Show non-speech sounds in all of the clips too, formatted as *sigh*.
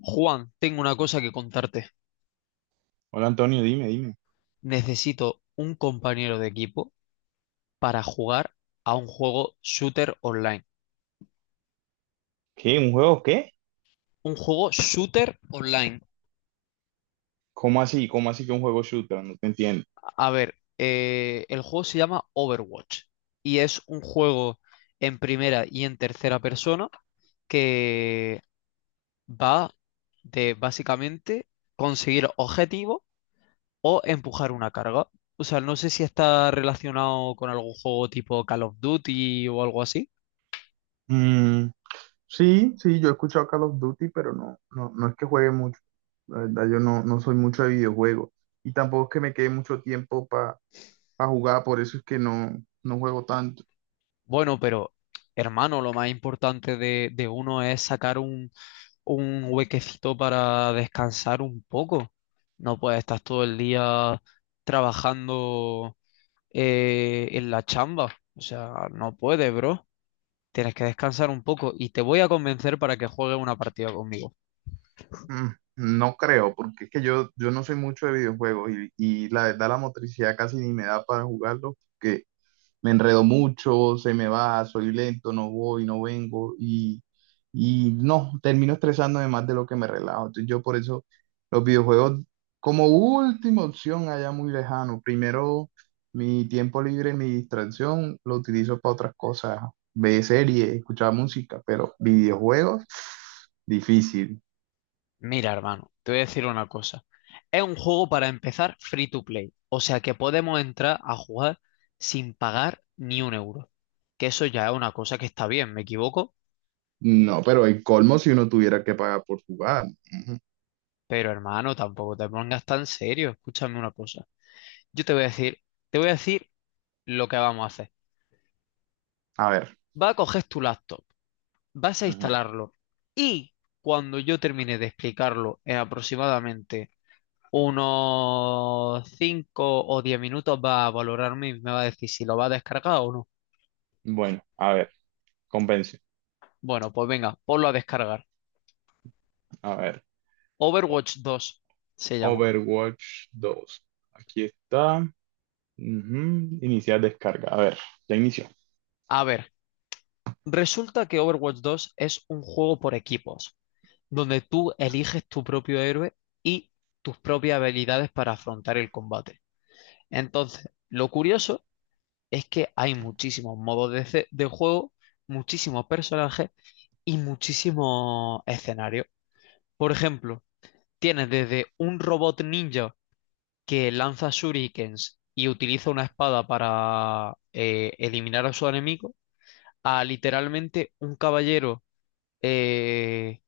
Juan, tengo una cosa que contarte. Hola, Antonio, dime, dime. Necesito un compañero de equipo para jugar a un juego shooter online. ¿Qué? ¿Un juego qué? Un juego shooter online. ¿Cómo así? ¿Cómo así que un juego shooter? No te entiendo. A ver, el juego se llama Overwatch y es un juego en primera y en tercera persona que va de básicamente conseguir objetivos o empujar una carga. O sea, no sé si está relacionado con algún juego tipo Call of Duty o algo así. Mm, sí, sí, yo he escuchado Call of Duty, pero no, no, no es que juegue mucho. La verdad, yo no, no soy mucho de videojuegos. Y tampoco es que me quede mucho tiempo para jugar, por eso es que no, no juego tanto. Bueno, pero hermano, lo más importante de uno es sacar un huequecito para descansar un poco. No puedes estar todo el día trabajando en la chamba. O sea, no puedes, bro. Tienes que descansar un poco y te voy a convencer para que juegues una partida conmigo. Mm, no creo, porque es que yo no soy mucho de videojuegos y la verdad la motricidad casi ni me da para jugarlo, me enredo mucho, se me va, soy lento, no voy, no vengo y no, termino estresándome más de lo que me relajo. Entonces yo por eso los videojuegos como última opción allá muy lejano. Primero mi tiempo libre, mi distracción, lo utilizo para otras cosas, ver series, escuchar música, pero videojuegos, difícil. Mira, hermano, te voy a decir una cosa. Es un juego para empezar free to play, o sea que podemos entrar a jugar sin pagar ni un euro. Que eso ya es una cosa que está bien, me equivoco, No, pero el colmo si uno tuviera que pagar por jugar. Ujú. pero hermano, tampoco te pongas tan serio. Escúchame una cosa. Yo te voy a decir, te voy a decir lo que vamos a hacer. A ver, Vas a coger tu laptop, vas a instalarlo y cuando yo termine de explicarlo en aproximadamente unos 5 o 10 minutos va a valorarme y me va a decir si lo va a descargar o no. bueno, a ver, convence, Bueno, pues venga, ponlo a descargar. a ver. Overwatch dos se llama. Overwatch dos. Aquí está. Ujú, iniciar descarga. A ver, ya inició. A ver, resulta que Overwatch dos es un juego por equipos, donde tú eliges tu propio héroe y tus propias habilidades para afrontar el combate. Entonces, lo curioso es que hay muchísimos modos de juego, muchísimos personajes y muchísimos escenarios. Por ejemplo, tienes desde un robot ninja que lanza shurikens y utiliza una espada para eliminar a su enemigo, a literalmente un caballero eh,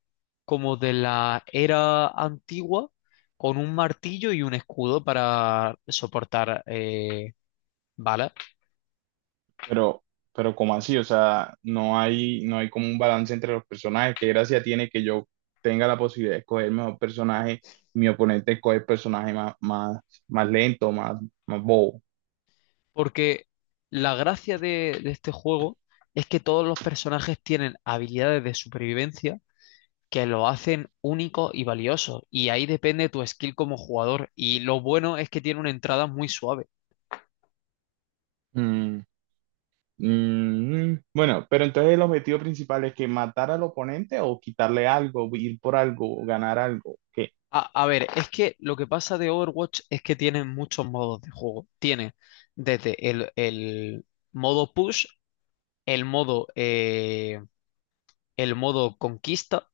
como de la era antigua con un martillo y un escudo para soportar balas. Pero, pero ¿cómo así? O sea, no hay, no hay como un balance entre los personajes. ¿Qué gracia tiene que yo tenga la posibilidad de escoger el mejor personaje y mi oponente escoge el personaje más, más, más lento, más, más bobo? Porque la gracia de este juego es que todos los personajes tienen habilidades de supervivencia que lo hacen único y valioso. Y ahí depende tu skill como jugador. Y lo bueno es que tiene una entrada muy suave. Mm, mm, bueno, pero entonces el objetivo principal es que matar al oponente o quitarle algo, ir por algo, ganar algo. ¿Qué? A ver, es que lo que pasa de Overwatch es que tiene muchos modos de juego. Tiene desde el modo push, el modo, eh, el modo conquista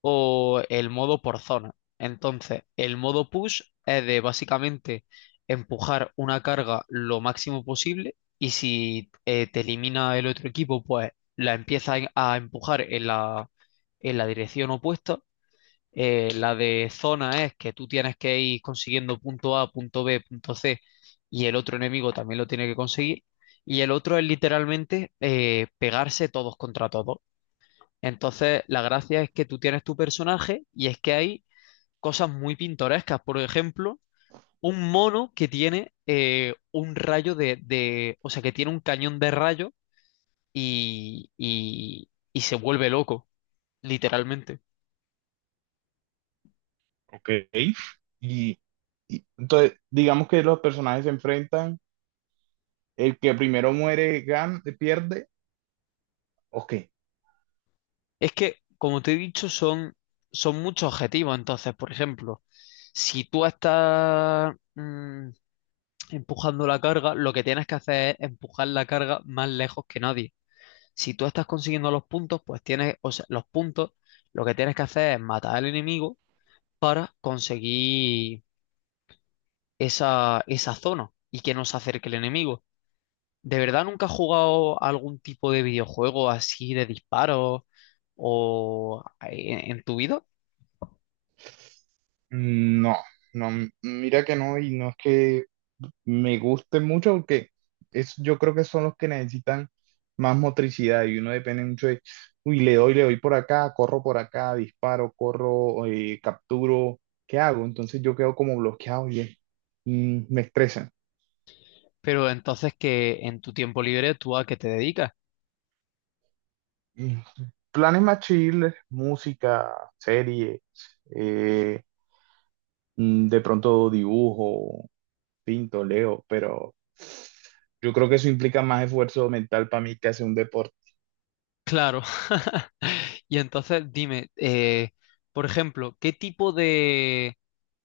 o el modo por zona. Entonces, el modo push es de básicamente empujar una carga lo máximo posible y si te elimina el otro equipo, pues la empieza a empujar en en la dirección opuesta. La de zona es que tú tienes que ir consiguiendo punto A, punto B, punto C y el otro enemigo también lo tiene que conseguir. Y el otro es literalmente pegarse todos contra todos. Entonces, la gracia es que tú tienes tu personaje y es que hay cosas muy pintorescas. Por ejemplo, un mono que tiene un rayo o sea, que tiene un cañón de rayo y se vuelve loco, literalmente. Ok. Y, y entonces, digamos que los personajes se enfrentan, el que primero muere gan pierde, ok. Es que, como te he dicho, son muchos objetivos. Entonces, por ejemplo, si tú estás empujando la carga, lo que tienes que hacer es empujar la carga más lejos que nadie. Si tú estás consiguiendo los puntos, pues tienes, o sea, los puntos, lo que tienes que hacer es matar al enemigo para conseguir esa zona y que no se acerque el enemigo. ¿De verdad nunca has jugado algún tipo de videojuego así de disparos o en tu vida? No, no, mira que no, y no es que me guste mucho, porque es, yo creo que son los que necesitan más motricidad y uno depende mucho de, uy, le doy por acá, corro por acá, disparo, corro, capturo, ¿qué hago? Entonces yo quedo como bloqueado y es- mm, me estresa. Pero entonces que en tu tiempo libre tú a qué te dedicas. Y planes más chill, música, series, eh, mm, de pronto dibujo, pinto, leo, pero yo creo que eso implica más esfuerzo mental para mí que hacer un deporte. Claro. *laughs* Y entonces dime, por ejemplo, ¿qué tipo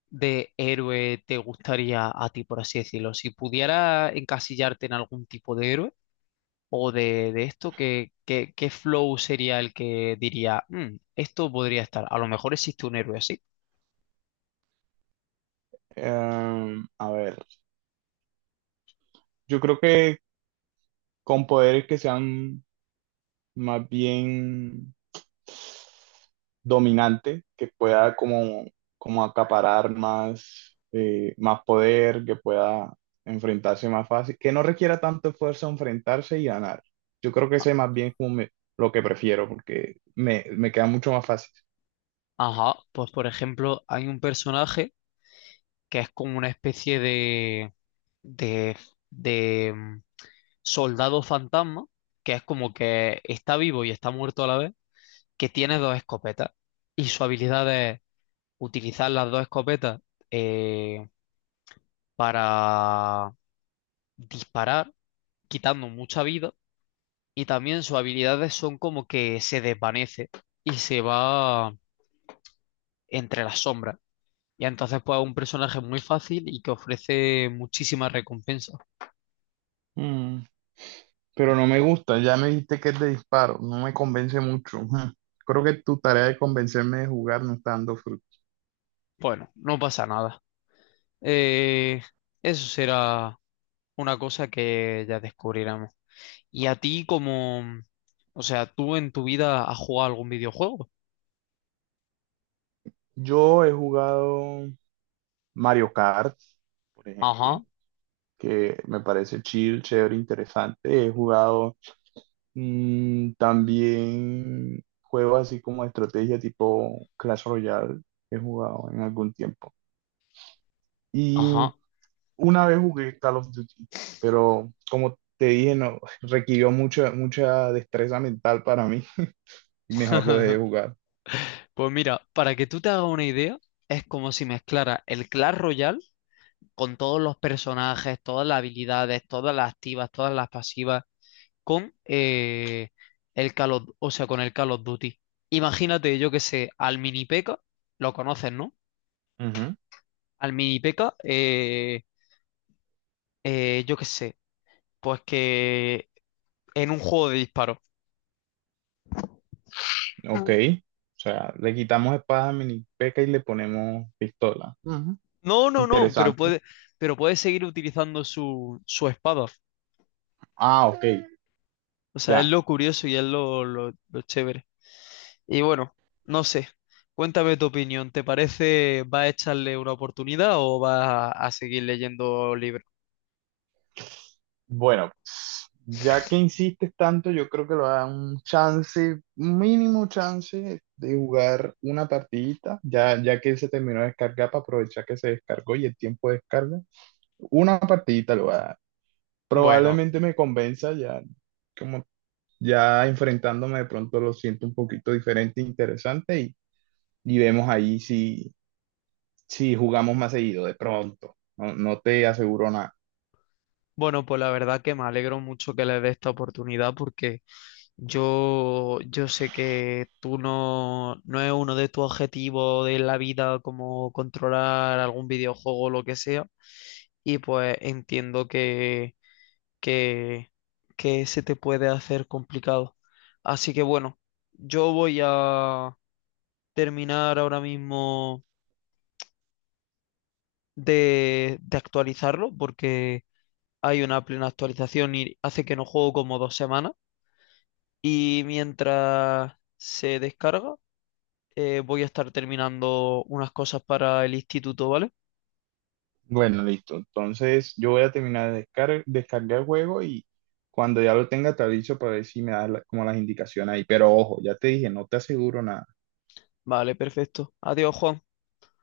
de héroe te gustaría a ti, por así decirlo? Si pudiera encasillarte en algún tipo de héroe o de esto, ¿ qué flow sería el que diría, "Mm, esto podría estar"? A lo mejor existe un héroe así. A ver, yo creo que con poderes que sean más bien dominante que pueda como, como acaparar más, más poder, que pueda enfrentarse más fácil, que no requiera tanto esfuerzo enfrentarse y ganar. Yo creo que ese más bien es como me- lo que prefiero, porque me queda mucho más fácil. Ajá, pues por ejemplo, hay un personaje que es como una especie de, de soldado fantasma, que es como que está vivo y está muerto a la vez, que tiene dos escopetas y su habilidad es utilizar las dos escopetas eh, para disparar, quitando mucha vida. Y también sus habilidades son como que se desvanece y se va entre las sombras. Y entonces pues es un personaje muy fácil y que ofrece muchísimas recompensas. Mm, pero no me gusta, ya me dijiste que es de disparo, no me convence mucho. Mm, creo que tu tarea de convencerme de jugar no está dando fruto. Bueno, no pasa nada. Eh, eso será una cosa que ya descubriremos. ¿Y a ti como... o sea, tú en tu vida has jugado algún videojuego? Yo he jugado Mario Kart, por ejemplo. Ajá, Que me parece chill, chévere, interesante. He jugado mm, también juegos así como de estrategia tipo Clash Royale, he jugado en algún tiempo. Y ajá. una vez jugué Call of Duty, pero como te dije, no, *laughs* requirió mucha, mucha destreza mental para mí *laughs* y mejor lo dejé de jugar. Pues mira, para que tú te hagas una idea, es como si mezclara el Clash Royale con todos los personajes, todas las habilidades, todas las activas, todas las pasivas, con el Call of, o sea, con el Call of Duty. Imagínate, yo que sé, al Mini P.E.K.K.A, lo conoces, ¿no? Ujú. Al Mini P.E.K.K.A, yo que sé, pues que en un juego de disparos. Ok, Mm. o sea, le quitamos espada a Mini P.E.K.K.A y le ponemos pistola. Ujú. No, no, no, Interesante. Pero puede seguir utilizando su espada. Ah, ok, O sea, es ya. lo curioso y es lo chévere. Y bueno, no sé, cuéntame tu opinión. ¿Te parece, va a echarle una oportunidad o va a seguir leyendo libros? Bueno, pues, ya que insistes tanto, yo creo que lo da un chance, un mínimo chance de jugar una partidita, ya, ya que él se terminó de descargar para aprovechar que se descargó y el tiempo de descarga. Una partidita lo va a dar. Bueno, Probablemente me convenza ya, como ya enfrentándome de pronto lo siento un poquito diferente, interesante y vemos ahí si, si jugamos más seguido de pronto. No, no te aseguro. bueno, pues la verdad que me alegro mucho que le dé esta oportunidad porque yo sé que tú no, no es uno de tus objetivos de la vida como controlar algún videojuego o lo que sea. Y pues entiendo que, que se te puede hacer complicado. Así que bueno, yo voy a terminar ahora mismo de actualizarlo porque hay una plena actualización y hace que no juego como dos semanas. Y mientras se descarga, voy a estar terminando unas cosas para el instituto, ¿vale? Bueno, listo. Entonces yo voy a terminar de descar- descargar el juego y cuando ya lo tenga te aviso para ver si me da la- como las indicaciones ahí. Pero ojo, ya te dije, no te aseguro nada. Vale, perfecto. Adiós, Juan.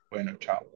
Bueno, chao.